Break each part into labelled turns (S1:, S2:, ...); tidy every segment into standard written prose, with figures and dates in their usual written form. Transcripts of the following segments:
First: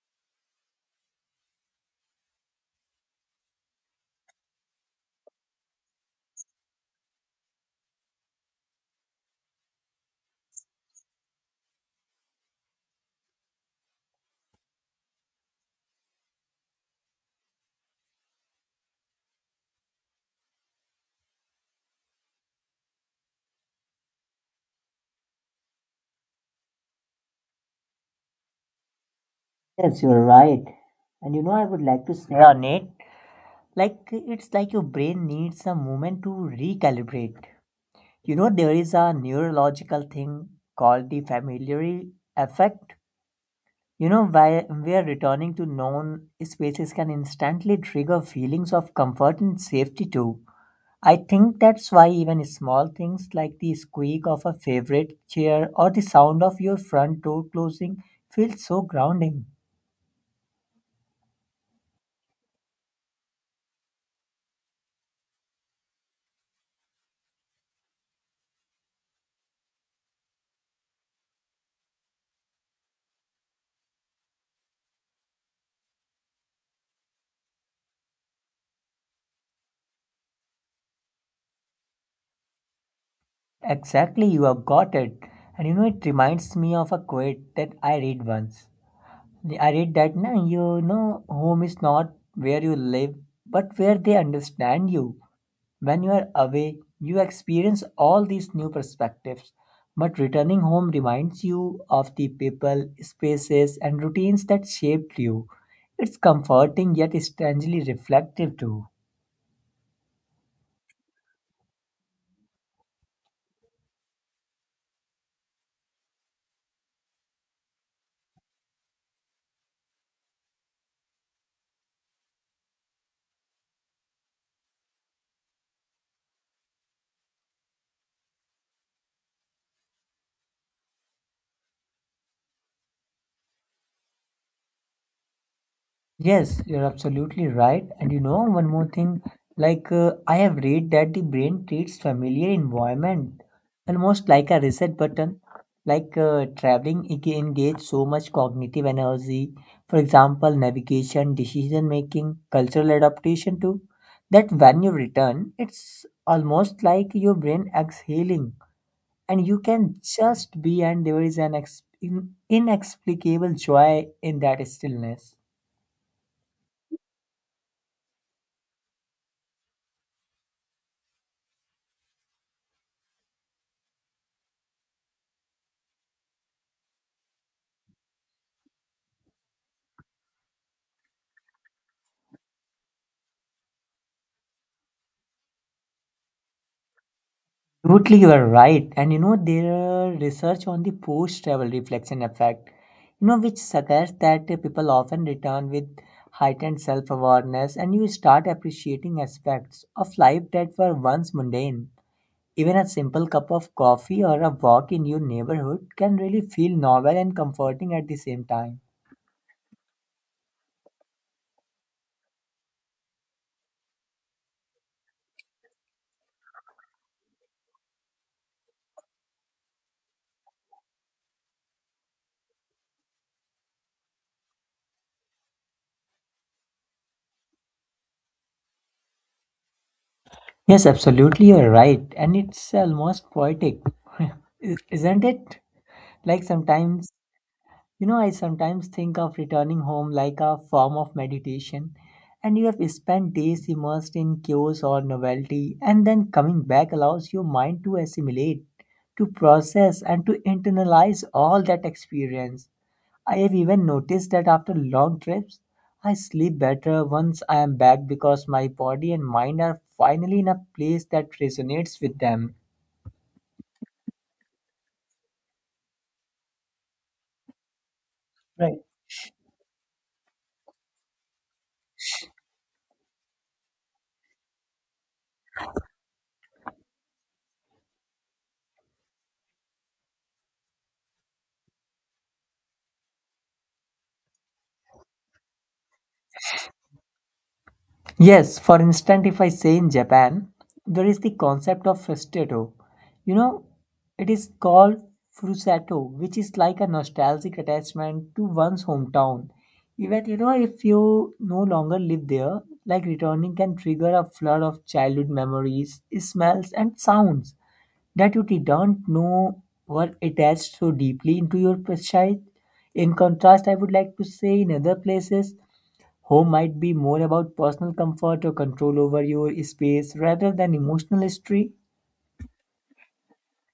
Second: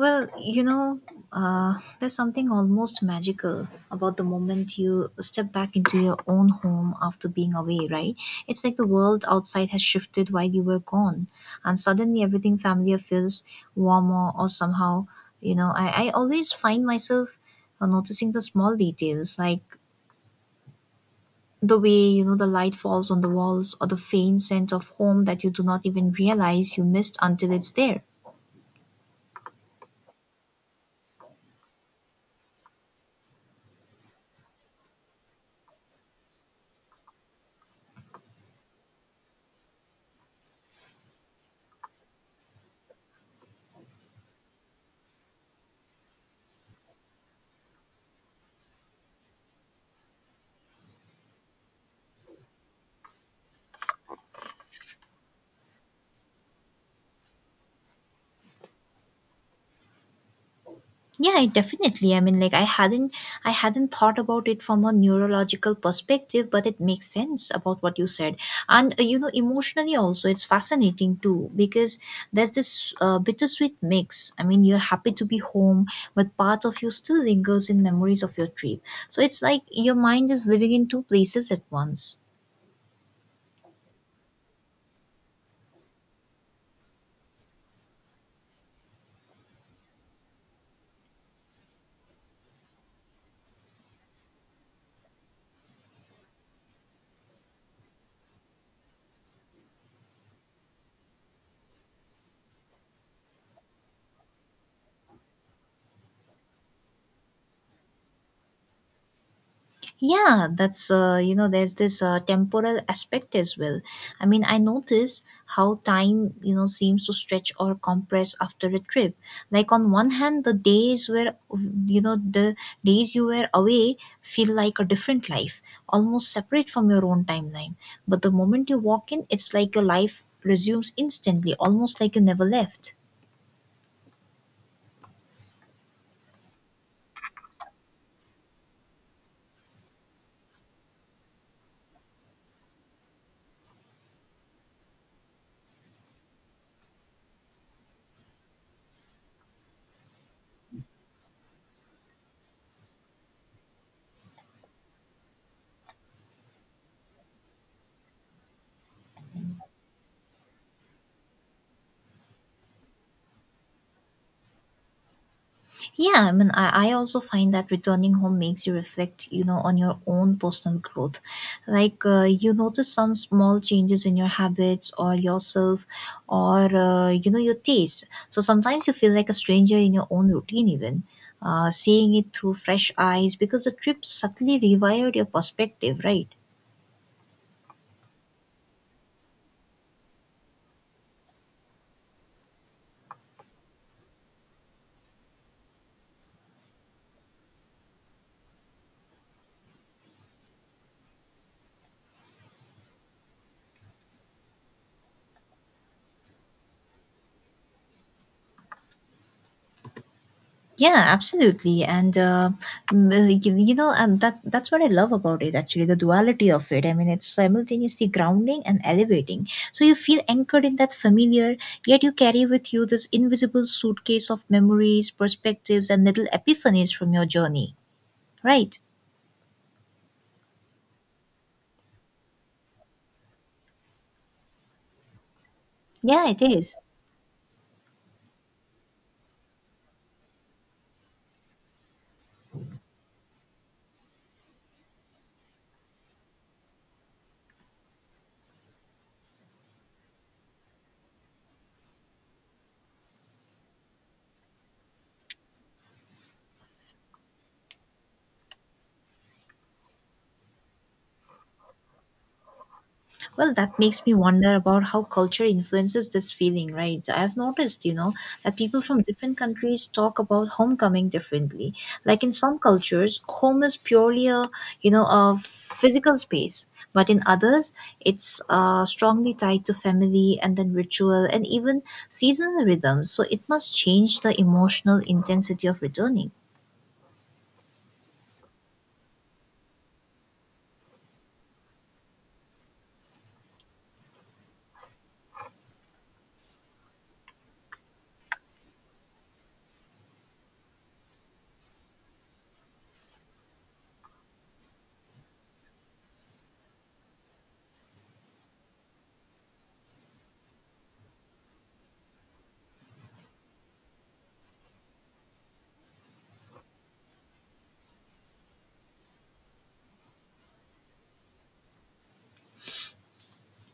S1: Well, you know, there's something almost magical about the moment you step back into your own home after being away, right? It's like the world outside has shifted while you were gone, and suddenly everything familiar feels warmer or somehow, you know, I always find myself noticing the small details like the way, you know, the light falls on the walls or the faint scent of home that you do not even realize you missed until it's there.
S2: Yes, you're right. And you know, I would like to say on it, like it's like your brain needs a moment to recalibrate. You know, there is a neurological thing called the familiar effect. You know, why we are returning to known spaces can instantly trigger feelings of comfort and safety too. I think that's why even small things like the squeak of a favorite chair or the sound of your front door closing feel so grounding.
S1: Yeah, I definitely, I mean, like I hadn't thought about it from a neurological perspective, but it makes sense about what you said. And you know, emotionally also it's fascinating too, because there's this bittersweet mix. I mean, you're happy to be home, but part of you still lingers in memories of your trip. So it's like your mind is living in two places at once.
S2: Exactly, you have got it. And you know, it reminds me of a quote that I read once. I read that now, you know, home is not where you live, but where they understand you. When you are away, you experience all these new perspectives. But returning home reminds you of the people, spaces, and routines that shaped you. It's comforting yet strangely reflective too.
S1: Yeah, that's you know, there's this temporal aspect as well. I mean, I notice how time, you know, seems to stretch or compress after a trip. Like on one hand, the days where you know, the days you were away feel like a different life, almost separate from your own timeline. But the moment you walk in, it's like your life resumes instantly, almost like you never left.
S2: Yes, you're absolutely right. And you know, one more thing, like I have read that the brain treats familiar environment almost like a reset button. Like traveling engage so much cognitive energy, for example, navigation, decision making, cultural adaptation too, that when you return, it's almost like your brain exhaling and you can just be and there is an ex in inexplicable joy in that stillness.
S1: Yeah, I mean, I also find that returning home makes you reflect, you know, on your own personal growth. Like you notice some small changes in your habits or yourself or, you know, your taste. So sometimes you feel like a stranger in your own routine, even. Seeing it through fresh eyes because the trip subtly rewired your perspective, right?
S2: Absolutely, you are right. And you know, there are research on the post travel reflection effect, you know, which suggests that people often return with heightened self awareness and you start appreciating aspects of life that were once mundane. Even a simple cup of coffee or a walk in your neighborhood can really feel novel and comforting at the same time.
S1: Yeah, absolutely, and m- you know, and that's what I love about it. Actually, the duality of it. I mean, it's simultaneously grounding and elevating. So you feel anchored in that familiar, yet you carry with you this invisible suitcase of memories, perspectives, and little epiphanies from your journey. Right?
S2: Yes, absolutely, you're right. And it's almost poetic, isn't it?
S1: Yeah, it
S2: Like
S1: is.
S2: sometimes, you know, I sometimes think of returning home like a form of meditation, and you have spent days immersed in chaos or novelty, and then coming back allows your mind to assimilate, to process, and to internalize all that experience. I have even noticed that after long trips, I sleep better once I am back because my body and mind are finally in a place that resonates with them.
S1: Well, that makes me wonder about how culture influences this feeling, right? I've noticed, you know, that people
S2: Right.
S1: from different countries talk about homecoming differently. Like in some cultures, home is purely a, you know, a physical space, but in others, it's strongly tied to family and then ritual and even seasonal rhythms. So it must change the emotional intensity of returning.
S2: Yes, for instance, if I say in Japan, there is the concept of frustrato. You know, it is called frusato, which is like a nostalgic attachment to one's hometown. Even you know, if you no longer live there, like returning can trigger a flood of childhood memories, smells, and sounds that you don't know were attached so deeply into your precise. In contrast, I would like to say in other places, home might be more about personal comfort or control over your space rather than emotional history.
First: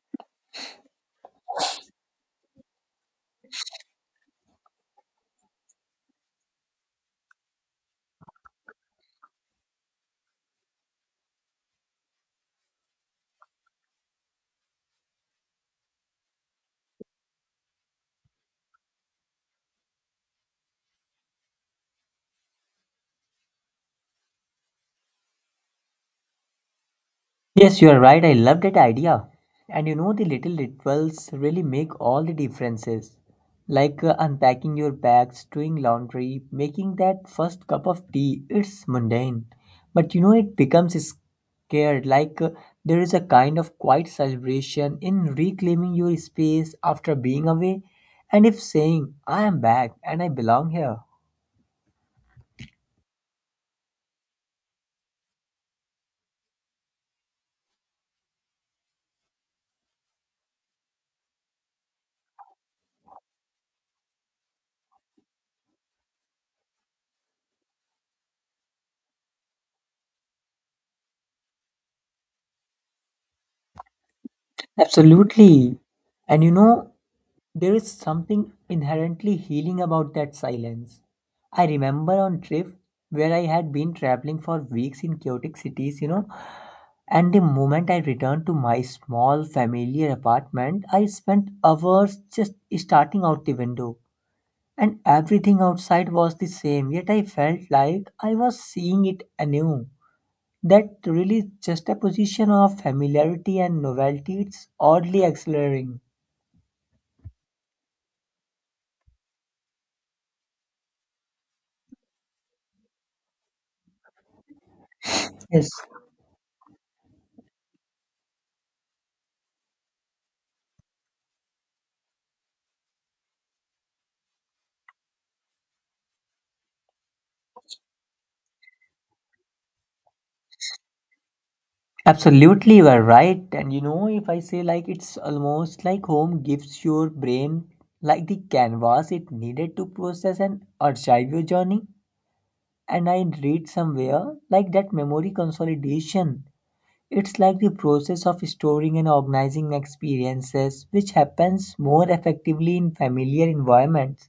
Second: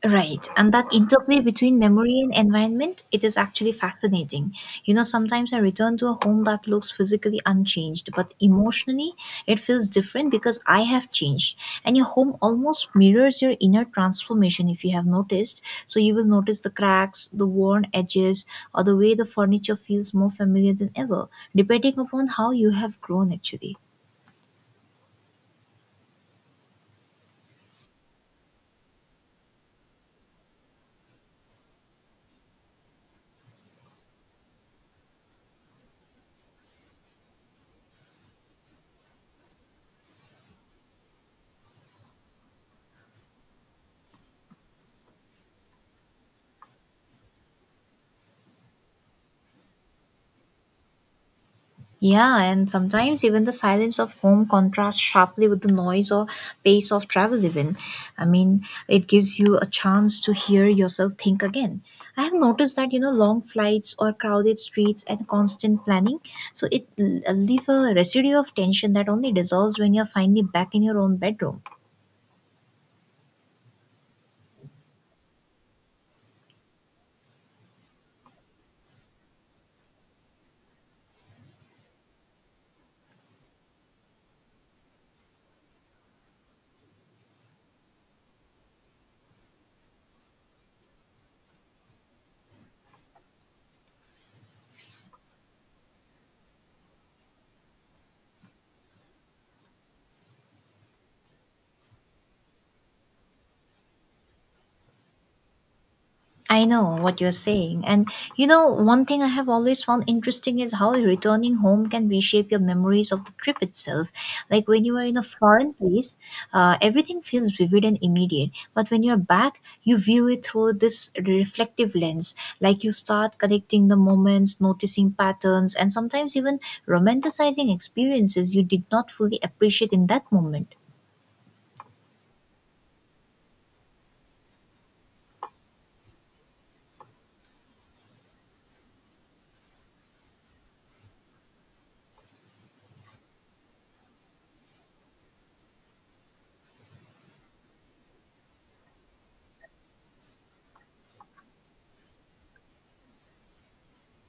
S1: Right, and that interplay between memory and environment, it is actually fascinating. You know, sometimes I return to a home that looks physically unchanged, but emotionally it feels different because I have changed. And your home almost mirrors your inner transformation if you have noticed. So you will notice the cracks, the worn edges, or the way the furniture feels more familiar than ever, depending upon how you have grown actually.
S2: Yes, you are right. I love that idea. And you know, the little rituals really make all the differences. Like unpacking your bags, doing laundry, making that first cup of tea. It's mundane. But you know, it becomes scared. Like there is a kind of quiet celebration in reclaiming your space after being away. And if saying, I am back and I belong here.
S1: Yeah, and sometimes even the silence of home contrasts sharply with the noise or pace of travel, even. I mean, it gives you a chance to hear yourself think again. I have noticed that, you know, long flights or crowded streets and constant planning, so it leave a residue of tension that only dissolves when you're finally back in your own bedroom.
S2: Absolutely. And you know, there is something inherently healing about that silence. I remember on trip where I had been traveling for weeks in chaotic cities, you know, and the moment I returned to my small familiar apartment, I spent hours just starting out the window. And everything outside was the same, yet I felt like I was seeing it anew. That really just a position of familiarity and novelty, it's oddly exhilarating.
S1: I know what you're saying. And you know, one thing I have always found interesting is how returning home can reshape your memories of the trip itself. Like when you are in a
S2: Yes,
S1: foreign place, everything feels vivid and immediate. But when you're back, you view it through this reflective lens. Like you start connecting the moments, noticing patterns, and sometimes even romanticizing experiences you did not fully appreciate in that moment.
S2: absolutely, you are right. And you know, if I say like it's almost like home gives your brain like the canvas it needed to process and archive your journey. And I read somewhere like that memory consolidation. It's like the process of storing and organizing experiences, which happens more effectively in familiar environments.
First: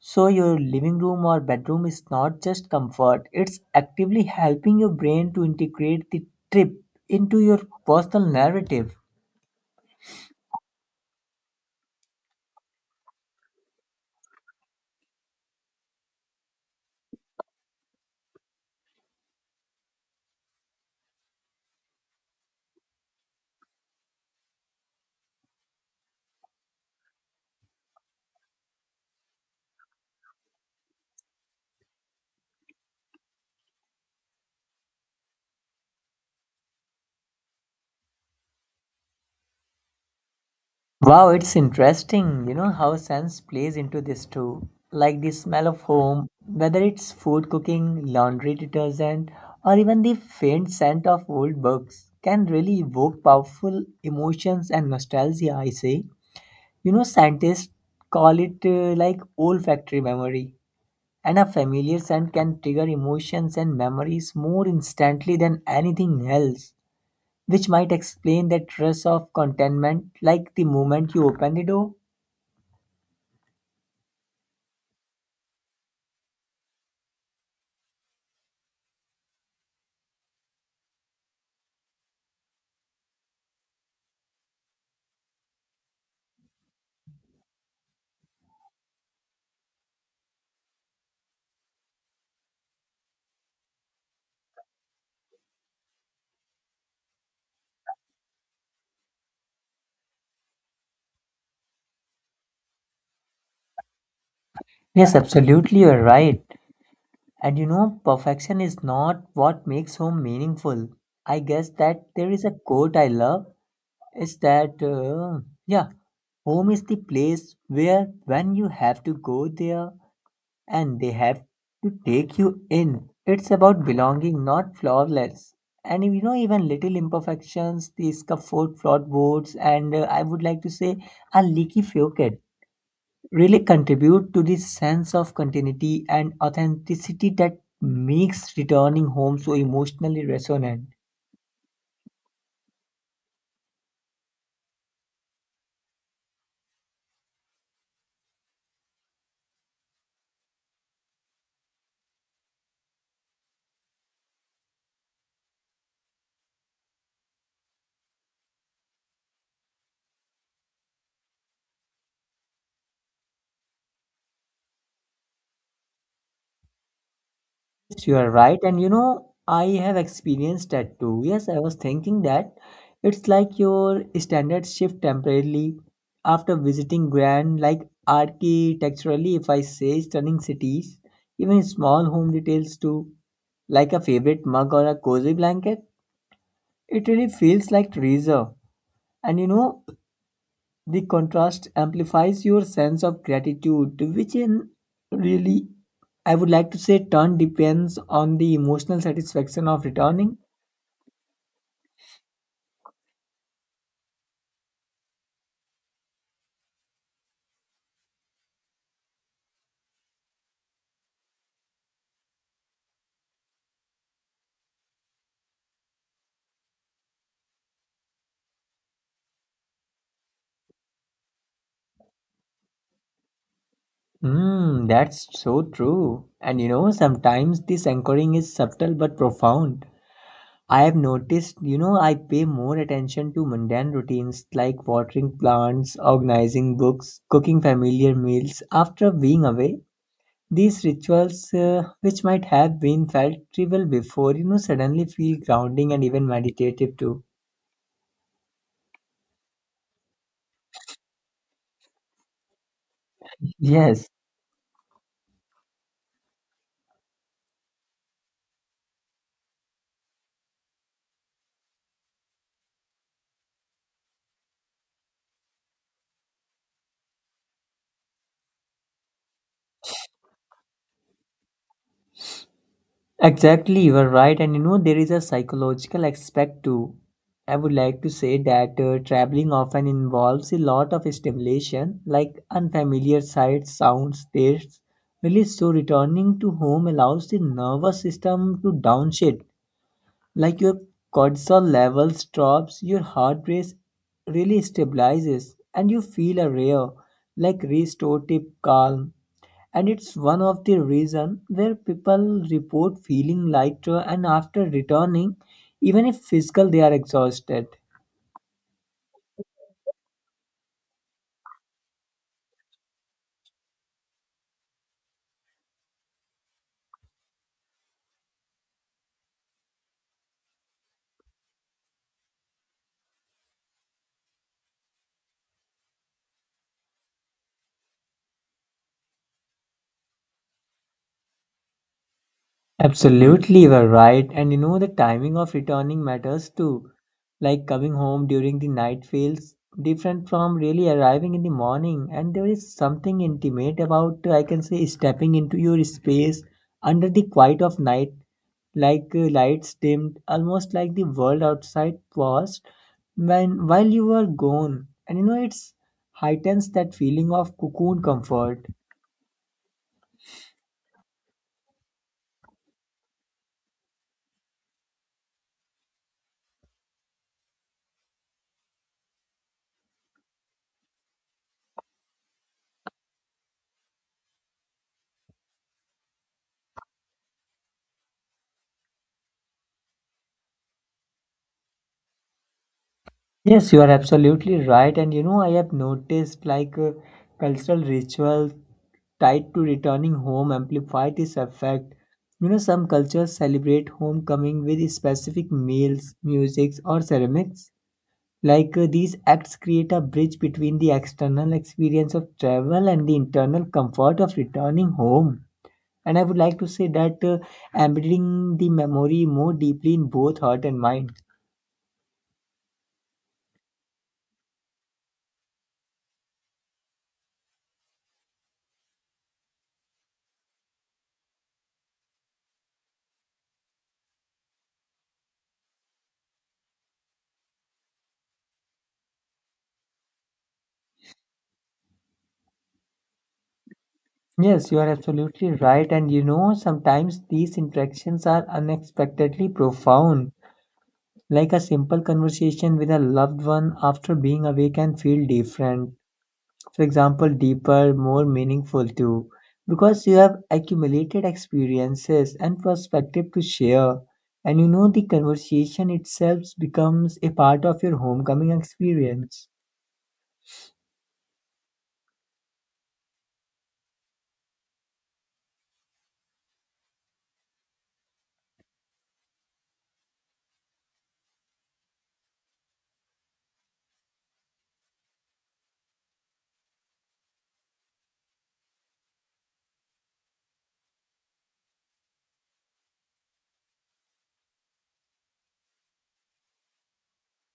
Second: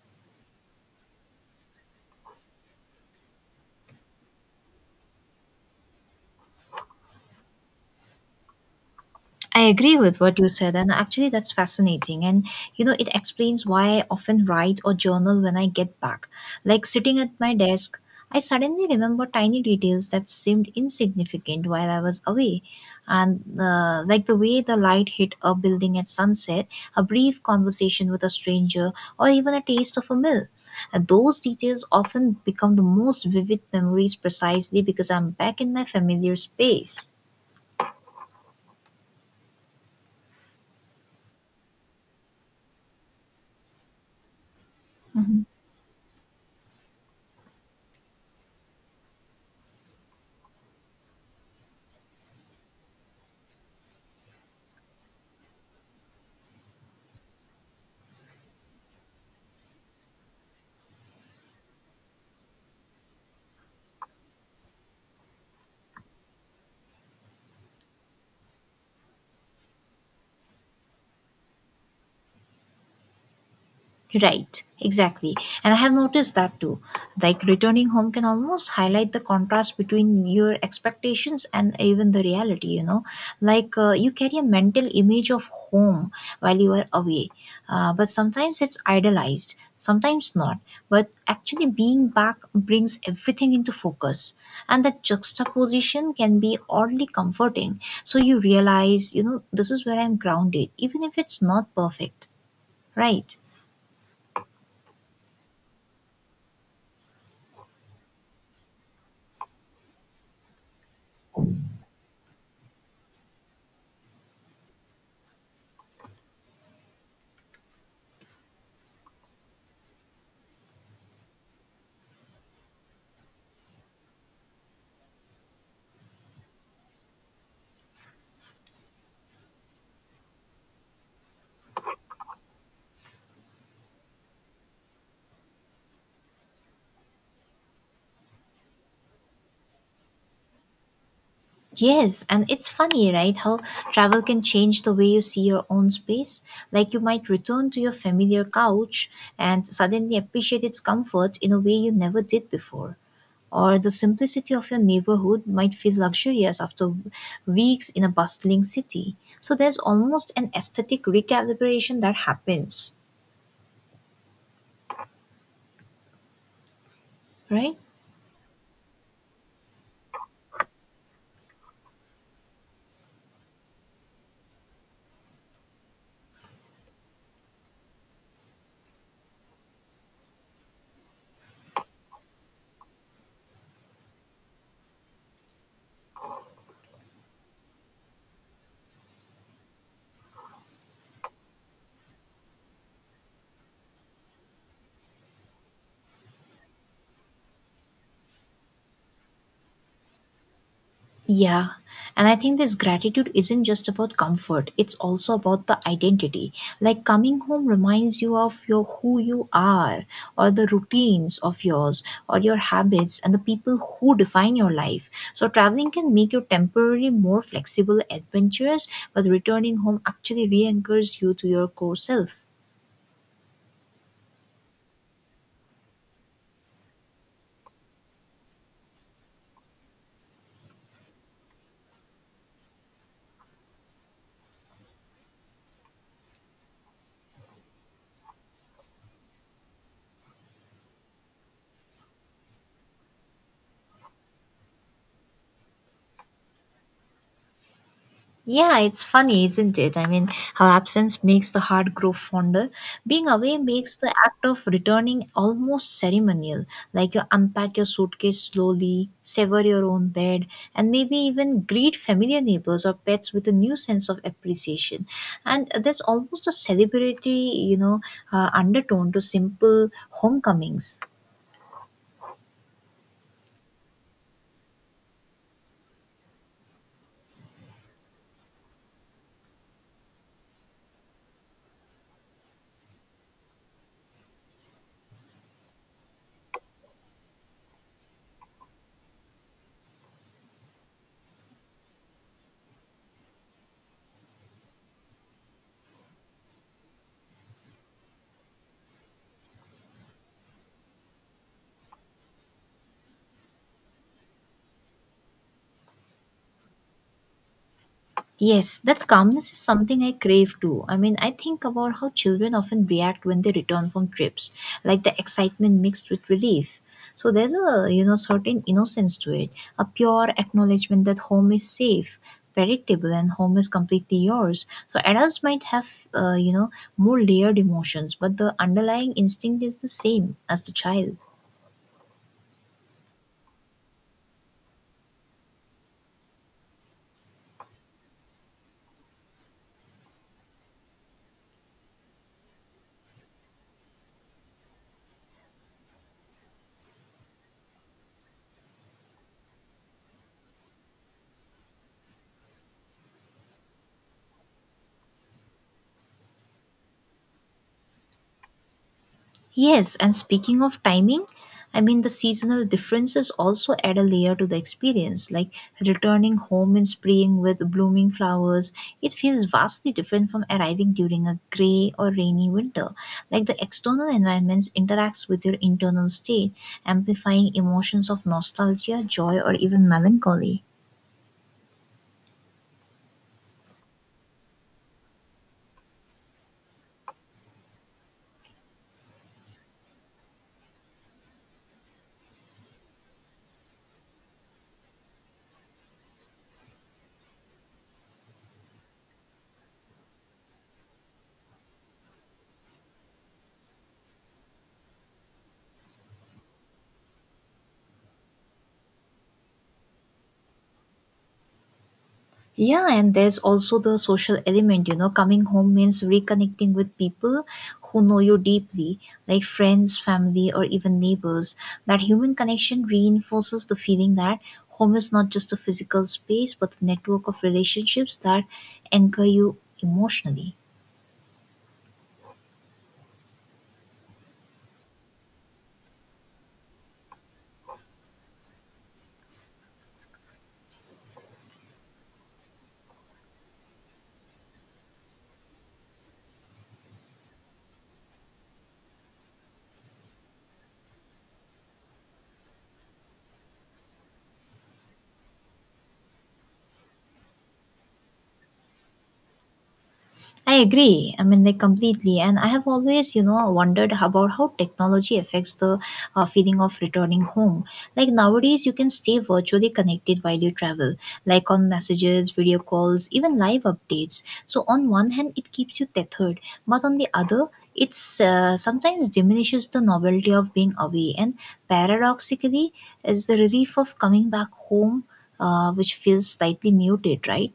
S2: So, your living room or bedroom is not just comfort, it's actively helping your brain to integrate the trip into your personal narrative.
S1: I agree with what you said, and actually, that's fascinating. And you know, it explains why I often write or journal when I get back. Like sitting at my desk, I suddenly remember tiny details that seemed insignificant while I was away. And like the way the light hit a building at sunset, a brief conversation with a stranger, or even a taste of a meal. And those details often become the most vivid memories precisely because I'm back in my familiar space.
S2: Wow, it's interesting, you know, how sense plays into this too. Like the smell of home, whether it's food cooking, laundry detergent, or even the faint scent of old books, can really evoke powerful emotions and nostalgia, I say. You know, scientists call it like olfactory memory and a familiar scent can trigger emotions and memories more instantly than anything else, which might explain that rush of contentment like the moment you open the door.
S1: Right, exactly. And I have noticed that too. Like returning home can almost highlight the contrast between your expectations and even the reality, you know. Like you carry a mental image of home while you are away, but sometimes it's idolized, sometimes not. But actually, being back brings everything into focus, and that juxtaposition can be oddly comforting. So you realize, you know, this is where I'm grounded, even if it's not perfect, right?
S2: Yes, absolutely, you're right. And you know, perfection is not what makes home meaningful. I guess that there is a quote I love. It's that, yeah, home is the place where when you have to go there, and they have to take you in. It's about belonging, not flawless. And you know, even little imperfections, the scaffold flawed boards, and I would like to say a leaky faucet, really contribute to this sense of continuity and authenticity that makes returning home so emotionally resonant.
S1: Yes, and it's funny, right? How travel can change the way you see your own space. Like you might return to your familiar couch and suddenly appreciate its comfort in a way you never did before. Or the simplicity of your neighborhood might feel luxurious after weeks in a bustling city. So there's almost an aesthetic recalibration that happens, right?
S2: Yes, you are right. And you know, I have experienced that too. Yes, I was thinking that it's like your standards shift temporarily after visiting grand, like architecturally, if I say stunning cities, even small home details too, like a favorite mug or a cozy blanket, it really feels like treasure. And you know, the contrast amplifies your sense of gratitude, which in really, I would like to say, turn depends on the emotional satisfaction of returning.
S1: Yeah. And I think this gratitude isn't just about comfort, it's also about the identity. Like coming home reminds you of your who you are, or the routines of yours, or your habits, and the people who define your life. So traveling can make you temporarily more flexible, adventurous, but returning home actually re anchors you to your core self.
S2: Hmm, that's so true. And you know, sometimes this anchoring is subtle but profound. I have noticed, you know, I pay more attention to mundane routines like watering plants, organizing books, cooking familiar meals after being away. These rituals, which might have been felt trivial before, you know, suddenly feel grounding and even meditative too.
S1: Yeah, it's funny, isn't it? I mean, how absence makes the heart grow fonder. Being away makes
S2: Yes.
S1: the act of returning almost ceremonial. Like you unpack your suitcase slowly, sever your own bed, and maybe even greet familiar neighbors or pets with a new sense of appreciation. And there's almost a celebratory, you know, undertone to simple homecomings.
S2: Exactly, you are right. And you know, there is a psychological aspect too. I would like to say that traveling often involves a lot of stimulation, like unfamiliar sights, sounds, tastes. Really, so returning to home allows the nervous system to downshift like your cortisol levels drops your heart rate really stabilizes and you feel a rare like restorative calm and it's one of the reason where people report feeling lighter and after returning even if physical they are exhausted.
S1: Yes, that calmness is something I crave too. I mean, I think about how children often react when they return from trips, like the excitement mixed with relief. So there's a, you know, certain innocence to it, a pure acknowledgement that home is safe, predictable, and home is completely yours. So adults might have, you know, more layered emotions, but the underlying instinct is the same as the child.
S2: Absolutely, you are right. And you know, the timing of returning matters too. Like coming home during the night feels different from really arriving in the morning. And there is something intimate about, I can say, stepping into your space under the quiet of night, like lights dimmed, almost like the world outside paused when while you were gone. And you know, it's heightens that feeling of cocoon comfort.
S1: Yes, and speaking of timing, I mean the seasonal differences also add a layer to the experience. Like returning home in spring with blooming flowers, it feels vastly different from arriving during a gray or rainy winter. Like the external environments interacts with your internal state, amplifying emotions of nostalgia, joy, or even melancholy.
S2: Yes, you are absolutely right. And you know, I have noticed like cultural rituals tied to returning home amplify this effect. You know, some cultures celebrate homecoming with specific meals, musics, or ceramics. Like these acts create a bridge between the external experience of travel and the internal comfort of returning home. And I would like to say that embedding the memory more deeply in both heart and mind.
S1: Yeah, and there's also the social element, you know, coming home means reconnecting with people who know you deeply, like friends, family, or even neighbors. That human connection reinforces the feeling that home is not just a physical space, but a network of relationships that anchor you emotionally.
S2: Yes, you are absolutely right. And you know, sometimes these interactions are unexpectedly profound. Like a simple conversation with a loved one after being away can feel different. For example, deeper, more meaningful too. Because you have accumulated experiences and perspective to share. And you know, the conversation itself becomes a part of your homecoming experience.
S1: I agree. I mean, like completely. And I have always, you know, wondered about how technology affects the feeling of returning home. Like nowadays, you can stay virtually connected while you travel, like on messages, video calls, even live updates. So, on one hand, it keeps you tethered, but on the other, it's sometimes diminishes the novelty of being away. And paradoxically, is the relief of coming back home, which feels slightly muted, right?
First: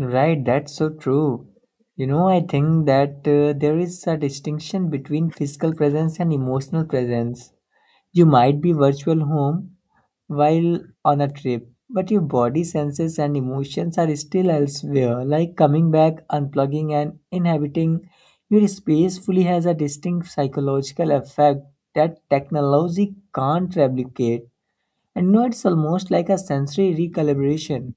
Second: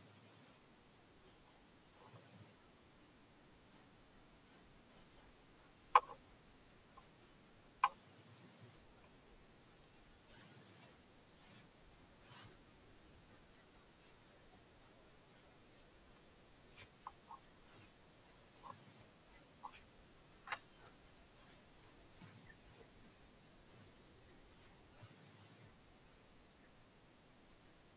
S2: Right, that's so true. You know, I think that there is a distinction between physical presence and emotional presence. You might be virtual home while on a trip, but your body senses and emotions are still elsewhere, like coming back, unplugging, and inhabiting your space fully has a distinct psychological effect that technology can't replicate. And you know, it's almost like a sensory recalibration.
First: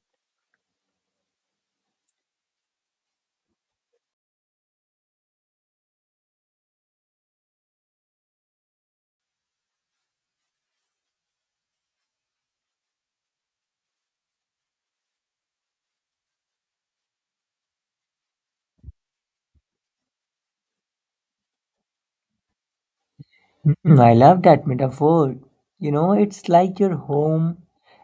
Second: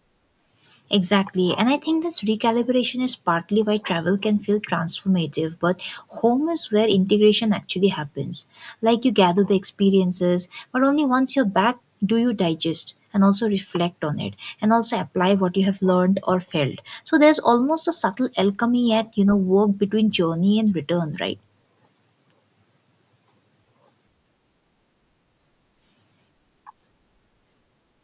S1: Exactly. And I think this recalibration is partly why travel can feel transformative, but home is where integration actually happens. Like you gather the experiences, but only once you're back do you digest and also reflect on it and also apply what you have learned or felt. So there's almost a subtle alchemy at, you know, work between journey and return, right?
S2: Mm, I love that metaphor. You know, it's like your home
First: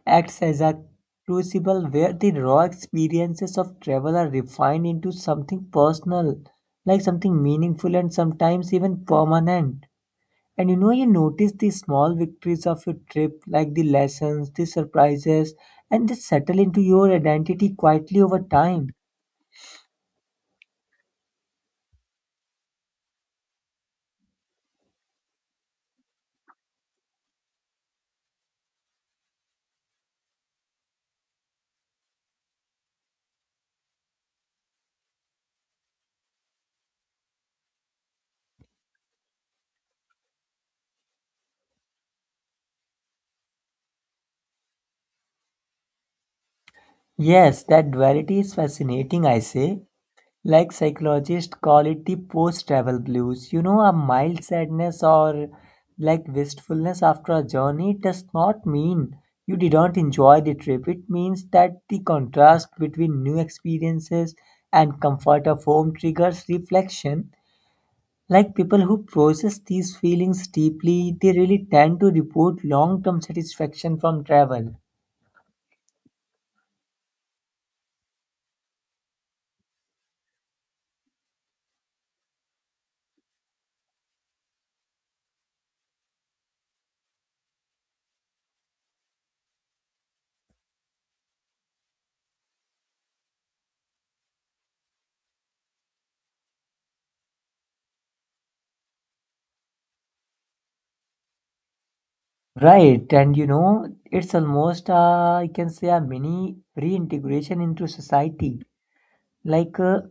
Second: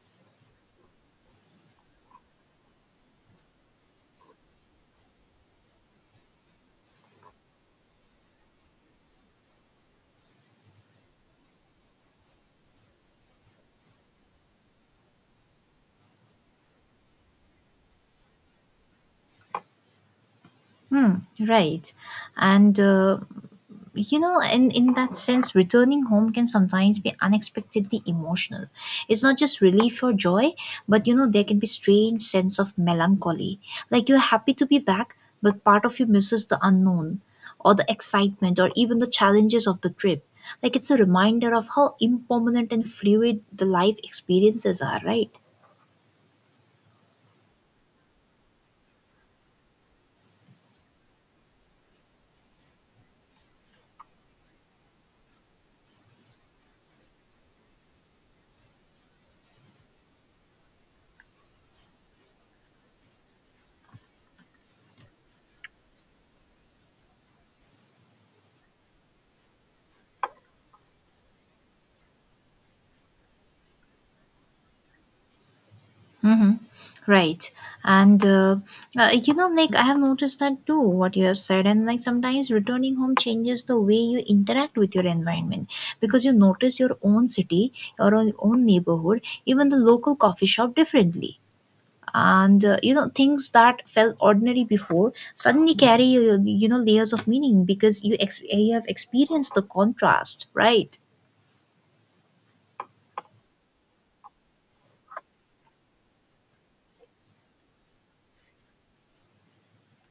S2: acts as a crucible where the raw experiences of travel are refined into something personal, like something meaningful and sometimes even permanent. And you know, you notice the small victories of your trip, like the lessons, the surprises, and they settle into your identity quietly over time.
S1: Hmm, right. And you know, and in that sense returning home can sometimes be unexpectedly emotional. It's not just relief or joy, but you know, there can be strange sense of melancholy. Like you're happy to be back, but part of you misses the unknown or the excitement or even the challenges of the trip. Like it's a reminder of how impermanent and fluid the life experiences are, right?
S2: Yes, that duality is fascinating, I say. Like psychologists call it the post-travel blues. You know, a mild sadness or like wistfulness after a journey does not mean you didn't enjoy the trip. It means that the contrast between new experiences and comfort of home triggers reflection. Like people who process these feelings deeply, they really tend to report long-term satisfaction from travel.
S1: Mm-hmm. Right. And, uh, you know, like I have noticed that too, what you have said. And like sometimes returning home changes the way you interact with your environment because you notice your own city, your own neighborhood, even the local coffee shop differently. And, you know, things that felt ordinary before suddenly carry, you know, layers of meaning because you, you have experienced the contrast, right?
S2: Right, and you know, it's almost I can say a mini reintegration into society. Like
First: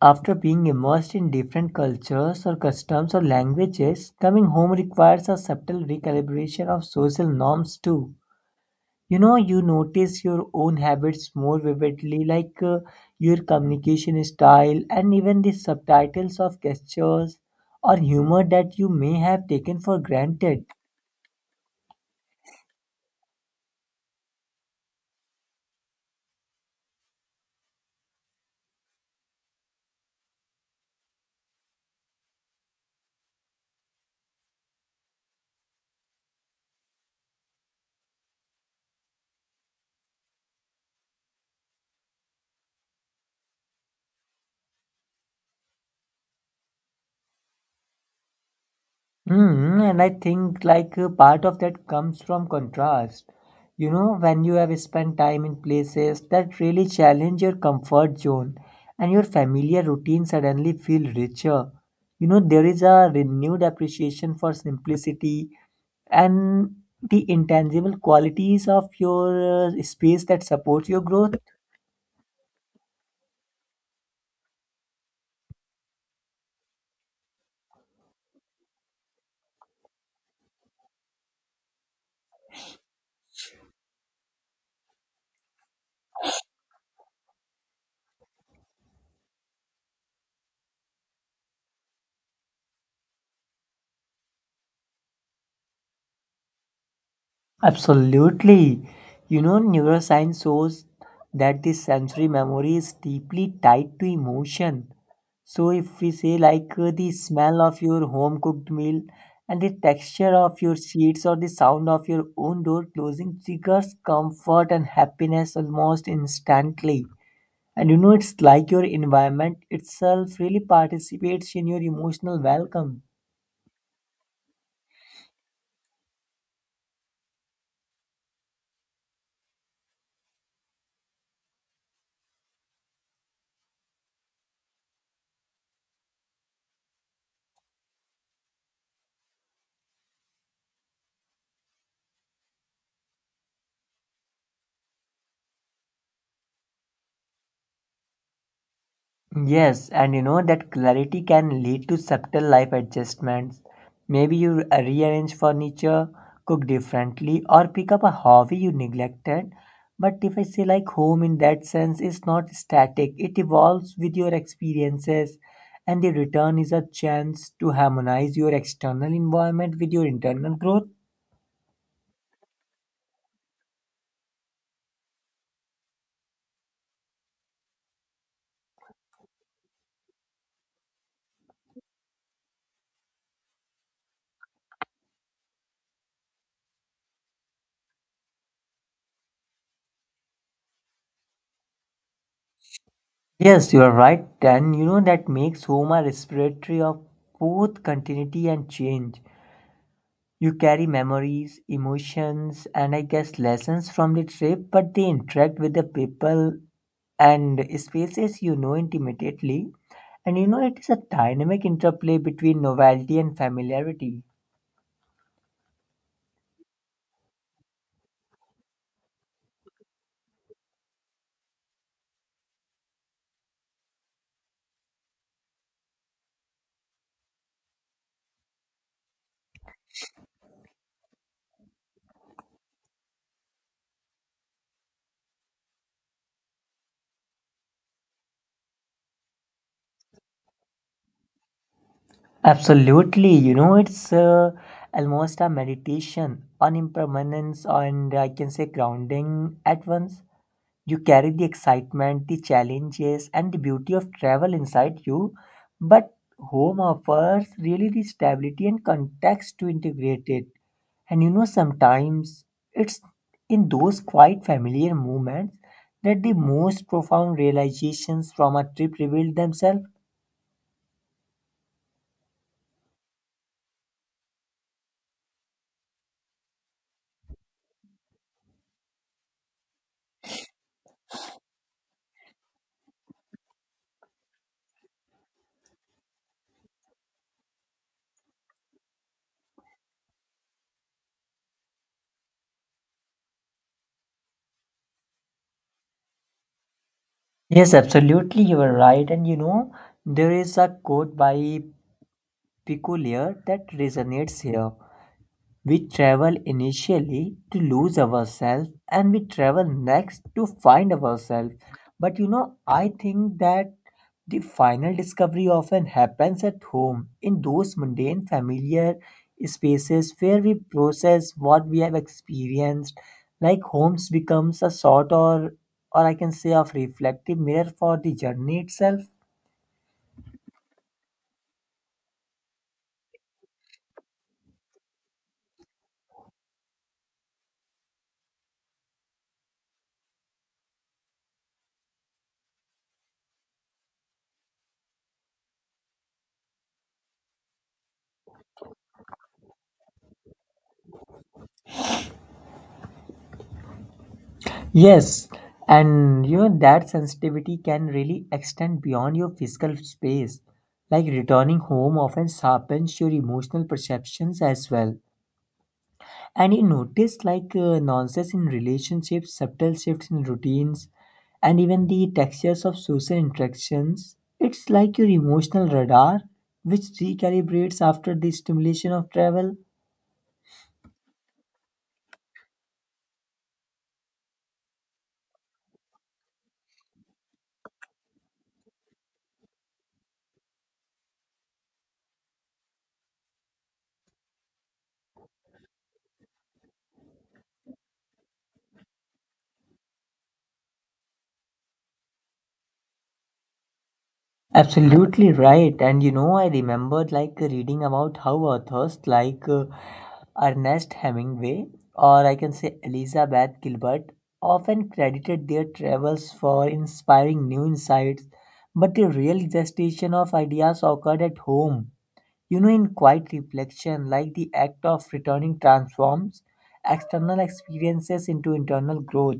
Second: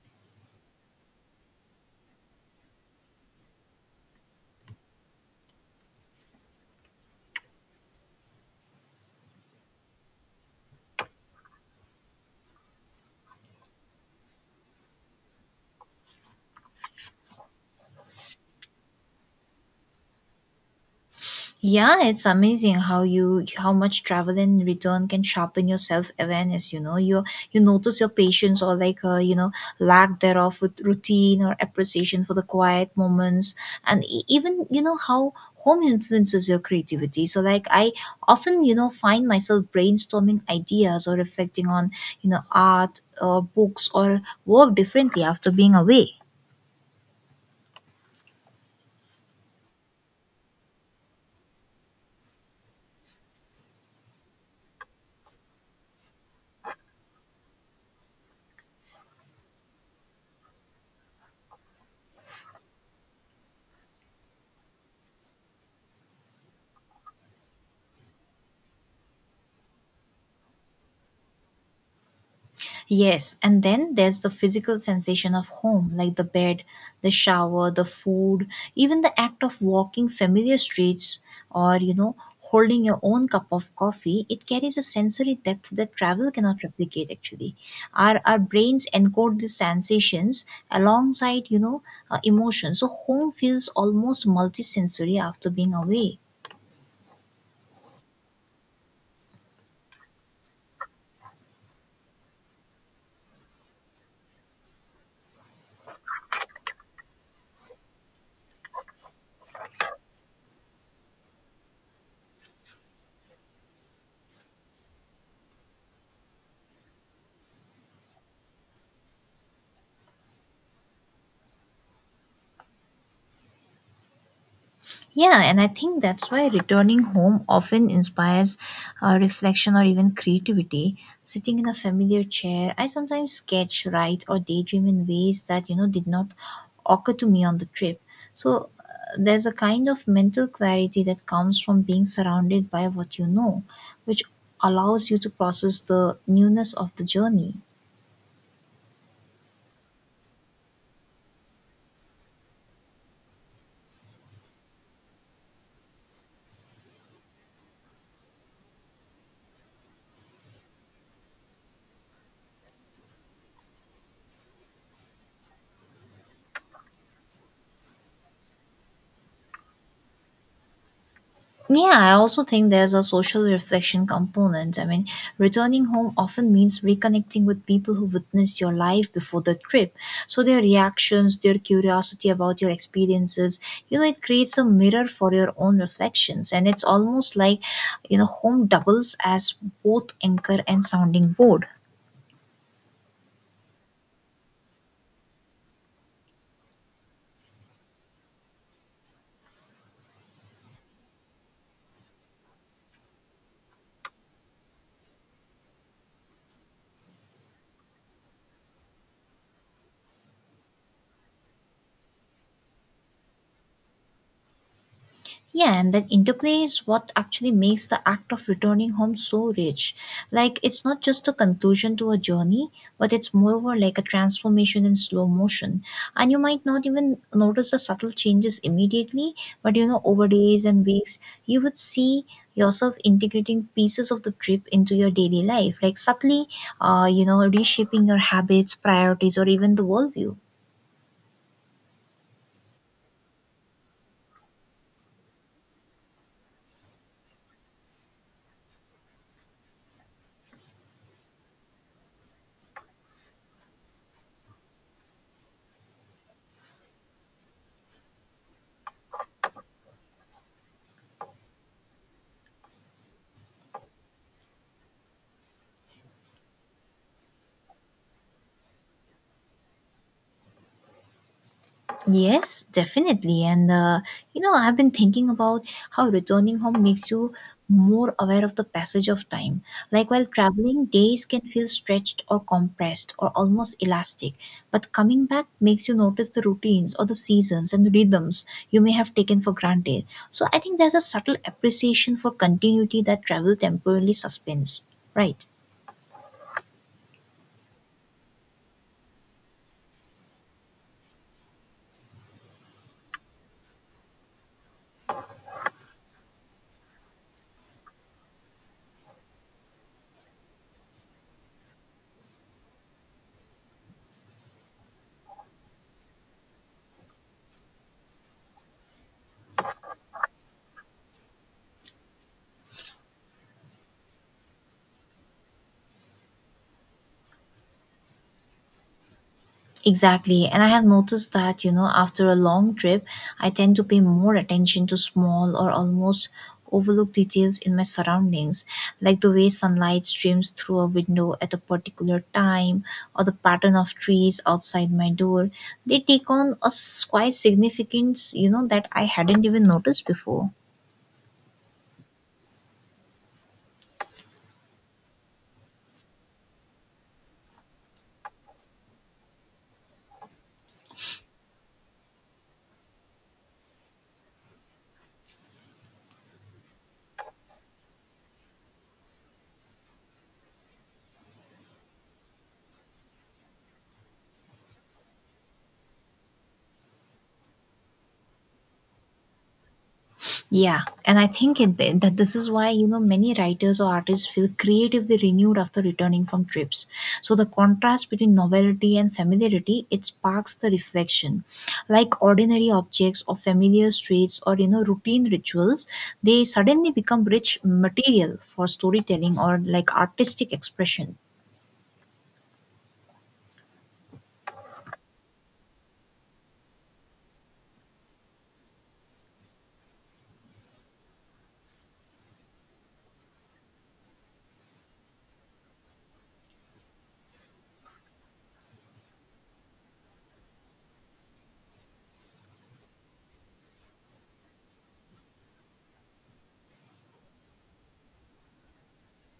S2: after being immersed in different cultures or customs or languages, coming home requires a subtle recalibration of social norms too. You know, you notice your own habits more vividly, like your communication style and even the subtitles of gestures or humor that you may have taken for granted.
S1: Yeah, it's amazing how you how much travel and return can sharpen your self awareness. You know, you notice your patience or like you know, lack thereof with routine or appreciation for the quiet moments, and even you know how home influences your creativity. So like I often, you know, find myself brainstorming ideas or reflecting on, you know, art or books or work differently after being away.
S2: Mm, and I think like a part of that comes from contrast. You know, when you have spent time in places that really challenge your comfort zone and your familiar routine suddenly feel richer. You know, there is a renewed appreciation for simplicity and the intangible qualities of your space that supports your growth.
S1: Yes, and then there's the physical sensation of home, like the bed, the shower, the food, even the act of walking familiar streets or, you know, holding your own cup of coffee. It carries a sensory depth that travel cannot replicate, actually. Our brains encode these sensations alongside, you know, emotions. So home feels almost multisensory after being away.
S2: Absolutely. You know, neuroscience shows that the sensory memory is deeply tied to emotion. So, if we say, like, the smell of your home cooked meal and the texture of your sheets or the sound of your own door closing triggers comfort and happiness almost instantly. And you know, it's like your environment itself really participates in your emotional welcome.
S1: Yeah, and I think that's why returning home often inspires reflection or even creativity. Sitting in a familiar chair, I sometimes sketch, write, or daydream in ways that you know did not occur to me on the trip. So there's a kind of mental clarity that comes from being surrounded by what you know, which allows you to process the newness of the journey.
S2: Yes, and you know that clarity can lead to subtle life adjustments. Maybe you rearrange furniture, cook differently, or pick up a hobby you neglected. But if I say, like, home in that sense is not static, it evolves with your experiences, and the return is a chance to harmonize your external environment with your internal growth.
S1: Yeah, I also think there's a social reflection component. I mean, returning home often means reconnecting with people who witnessed your life before the trip. So their reactions, their curiosity about your experiences, you know, it creates a mirror for your own reflections. And it's almost like, you know, home doubles as both anchor and sounding board.
S2: Yes, you are right, and you know that makes home a respiratory of both continuity and change. You carry memories, emotions, and I guess lessons from the trip, but they interact with the people and spaces you know intimately. And you know, it is a dynamic interplay between novelty and familiarity.
S1: Yeah, and that interplay is what actually makes the act of returning home so rich. Like, it's not just a conclusion to a journey, but it's moreover like a transformation in slow motion. And you might not even notice the subtle changes immediately, but you know, over days and weeks, you would see yourself integrating pieces of the trip into your daily life, like subtly, you know, reshaping your habits, priorities, or even the worldview.
S2: Absolutely, you know, it's almost a meditation on impermanence and I can say grounding at once. You carry the excitement, the challenges, and the beauty of travel inside you, but home offers really the stability and context to integrate it. And you know, sometimes it's in those quite familiar moments that the most profound realizations from a trip reveal themselves.
S1: Yes, definitely. And you know, I've been thinking about how returning home makes you more aware of the passage of time. Like while traveling, days can feel stretched or compressed or almost elastic. But coming back makes you notice the routines or the seasons and rhythms you may have taken for granted. So I think there's a subtle appreciation for continuity that travel temporarily suspends. Right.
S2: Yes, absolutely, you are right. And you know, there is a quote by Picolier that resonates here. We travel initially to lose ourselves and we travel next to find ourselves. But you know, I think that the final discovery often happens at home in those mundane, familiar spaces where we process what we have experienced. Like homes becomes a sort or I can say of reflective mirror for the journey itself.
S1: Exactly. And I have noticed that, you know, after a long trip, I tend to pay more attention to small or almost overlooked details in my surroundings, like the way sunlight streams through a window at a particular time or the pattern of trees outside my door. They take on quite significance, you know, that I hadn't even noticed before.
S2: Yes, and you know that sensitivity can really extend beyond your physical space. Like returning home often sharpens your emotional perceptions as well. And you notice like nonsense in relationships, subtle shifts in routines, and even the textures of social interactions. It's like your emotional radar, which recalibrates after the stimulation of travel.
S1: Yeah, and I think it, that this is why you know many writers or artists feel creatively renewed after returning from trips. So the contrast between novelty and familiarity it sparks the reflection. Like ordinary objects or familiar streets or you know routine rituals, they suddenly become rich material for storytelling or like artistic expression.
S2: Absolutely right. And you know, I remembered like reading about how authors like Ernest Hemingway or I can say Elizabeth Gilbert often credited their travels for inspiring new insights, but the real gestation of ideas occurred at home. You know, in quiet reflection, like the act of returning transforms external experiences into internal growth.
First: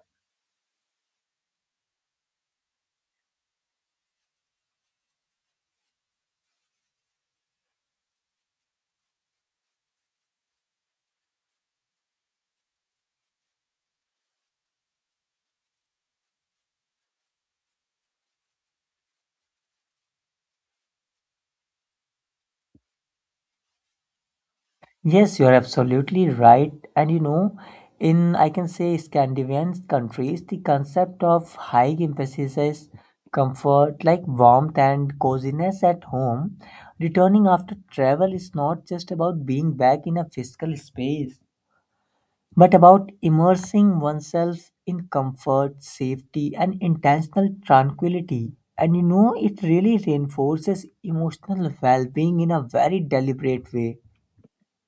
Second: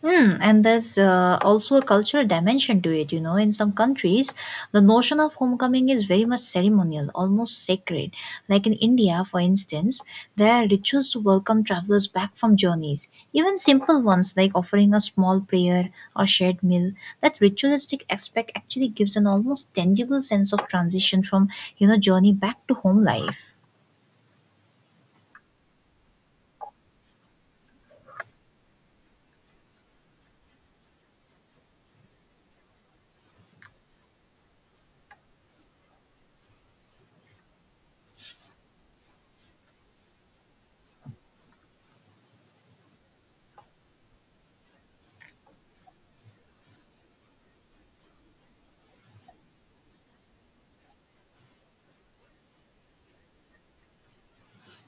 S1: Hmm, and there's also a cultural dimension to it. You know, in some countries, the notion of homecoming is very much ceremonial, almost sacred. Like in India, for instance, there are rituals to welcome travelers back from journeys. Even simple ones like offering a small prayer or shared meal. That ritualistic aspect actually gives an almost tangible sense of transition from, you know, journey back to home life.
S2: Yes, you're absolutely right. And you know, in I can say Scandinavian countries, the concept of high emphasis is comfort like warmth and coziness at home. Returning after travel is not just about being back in a physical space, but about immersing oneself in comfort, safety, and intentional tranquility. And you know, it really reinforces emotional well being in a very deliberate way.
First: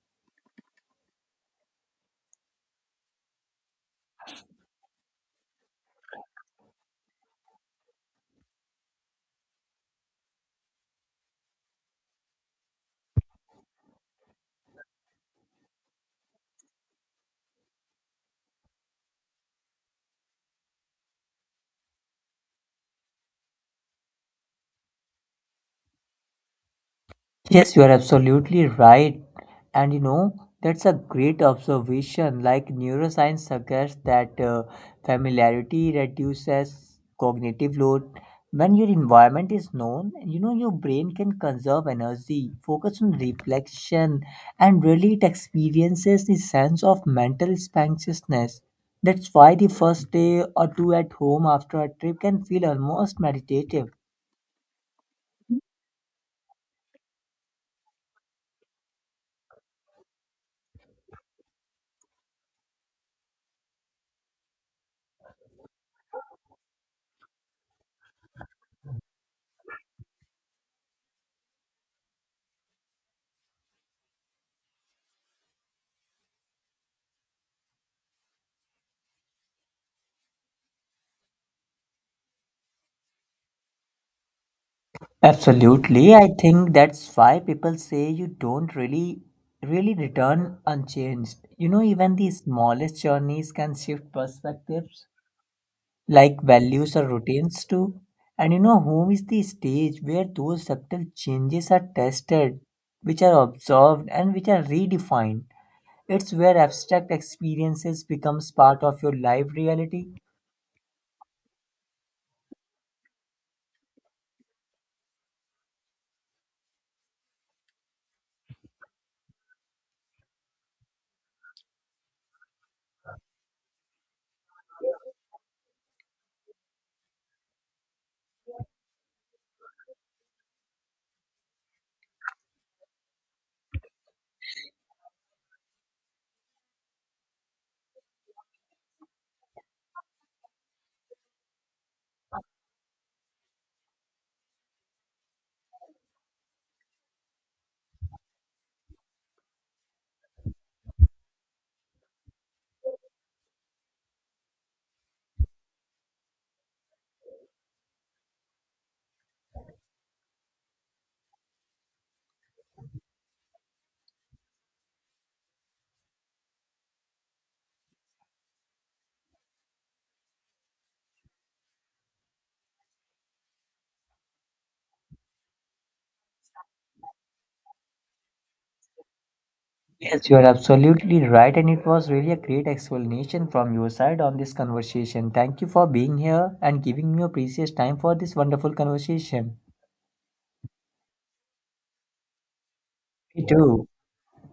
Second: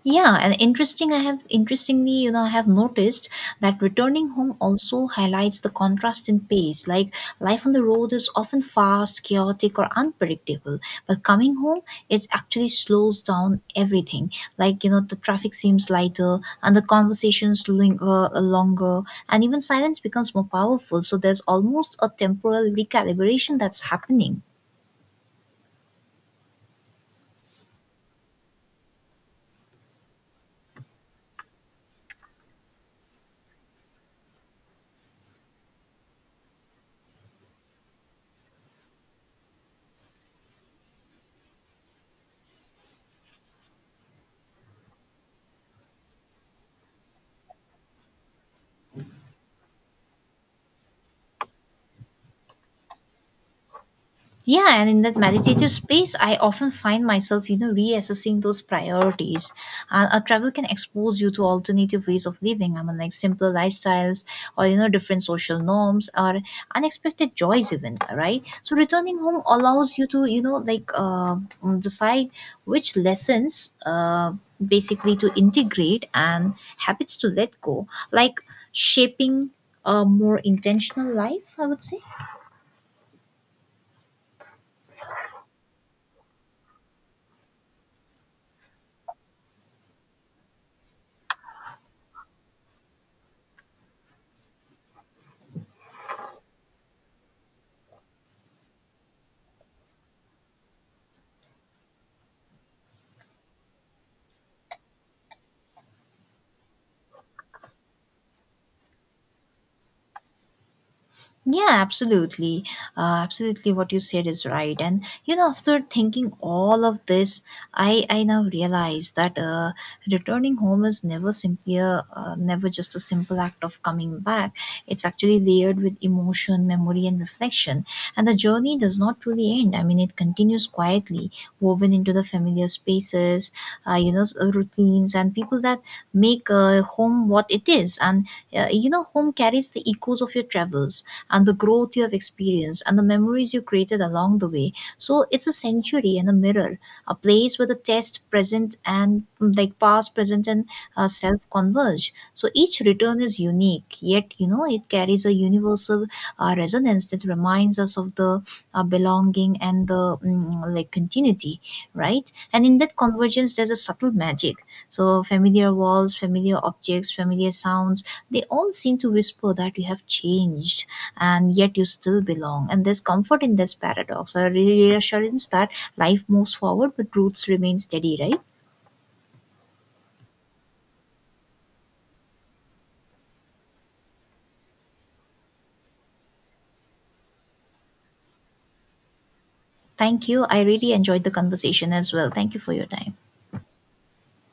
S1: Yeah, and interesting. I have interestingly, you know, I have noticed that returning home also highlights the contrast in pace. Like life on the road is often fast, chaotic, or unpredictable, but coming home, it actually slows down everything. Like you know, the traffic seems lighter, and the conversations linger longer, and even silence becomes more powerful. So there's almost a temporal recalibration that's happening.
S2: Yes, you are absolutely right. And you know, that's a great observation. Like neuroscience suggests that familiarity reduces cognitive load. When your environment is known, you know, your brain can conserve energy, focus on reflection, and really it experiences the sense of mental spaciousness. That's why the first day or two at home after a trip can feel almost meditative.
S1: Yeah, and in that meditative space, I often find myself, you know, reassessing those priorities. A travel can expose you to alternative ways of living. I mean, like simpler lifestyles, or you know, different social norms, or unexpected joys, even. Right. So returning home allows you to, you know, like decide which lessons, basically, to integrate and habits to let go, like shaping a more intentional life, I would say.
S2: Absolutely. I think that's why people say you don't really return unchanged. You know, even the smallest journeys can shift perspectives, like values or routines too. And you know, home is the stage where those subtle changes are tested, which are observed, and which are redefined. It's where abstract experiences becomes part of your life reality.
S1: Yeah, absolutely. Absolutely, what you said is right. And you know, after thinking all of this, I now realize that returning home is never simply never just a simple act of coming back. It's actually layered with emotion, memory, and reflection. And the journey does not really end. I mean, it continues quietly, woven into the familiar spaces, routines, and people that make home what it is, and you know, home carries the echoes of your travels, and the growth you have experienced, and the memories you created along the way. So it's a sanctuary and a mirror, a place where the test present and like past, present, and self converge. So each return is unique, yet you know it carries a universal resonance that reminds us of the belonging and the like continuity, right? And in that convergence there's a subtle magic. So, familiar walls, familiar objects, familiar sounds, they all seem to whisper that you have changed, and yet you still belong. And there's comfort in this paradox, a reassurance that life moves forward but roots remain steady, right?
S2: Yes, you are absolutely right, and it was really a great explanation from your side on this conversation. Thank you for being here and giving me your precious time for this wonderful conversation.
S1: Thank you. I really enjoyed the conversation as well. Thank you for your time.
S2: Me too.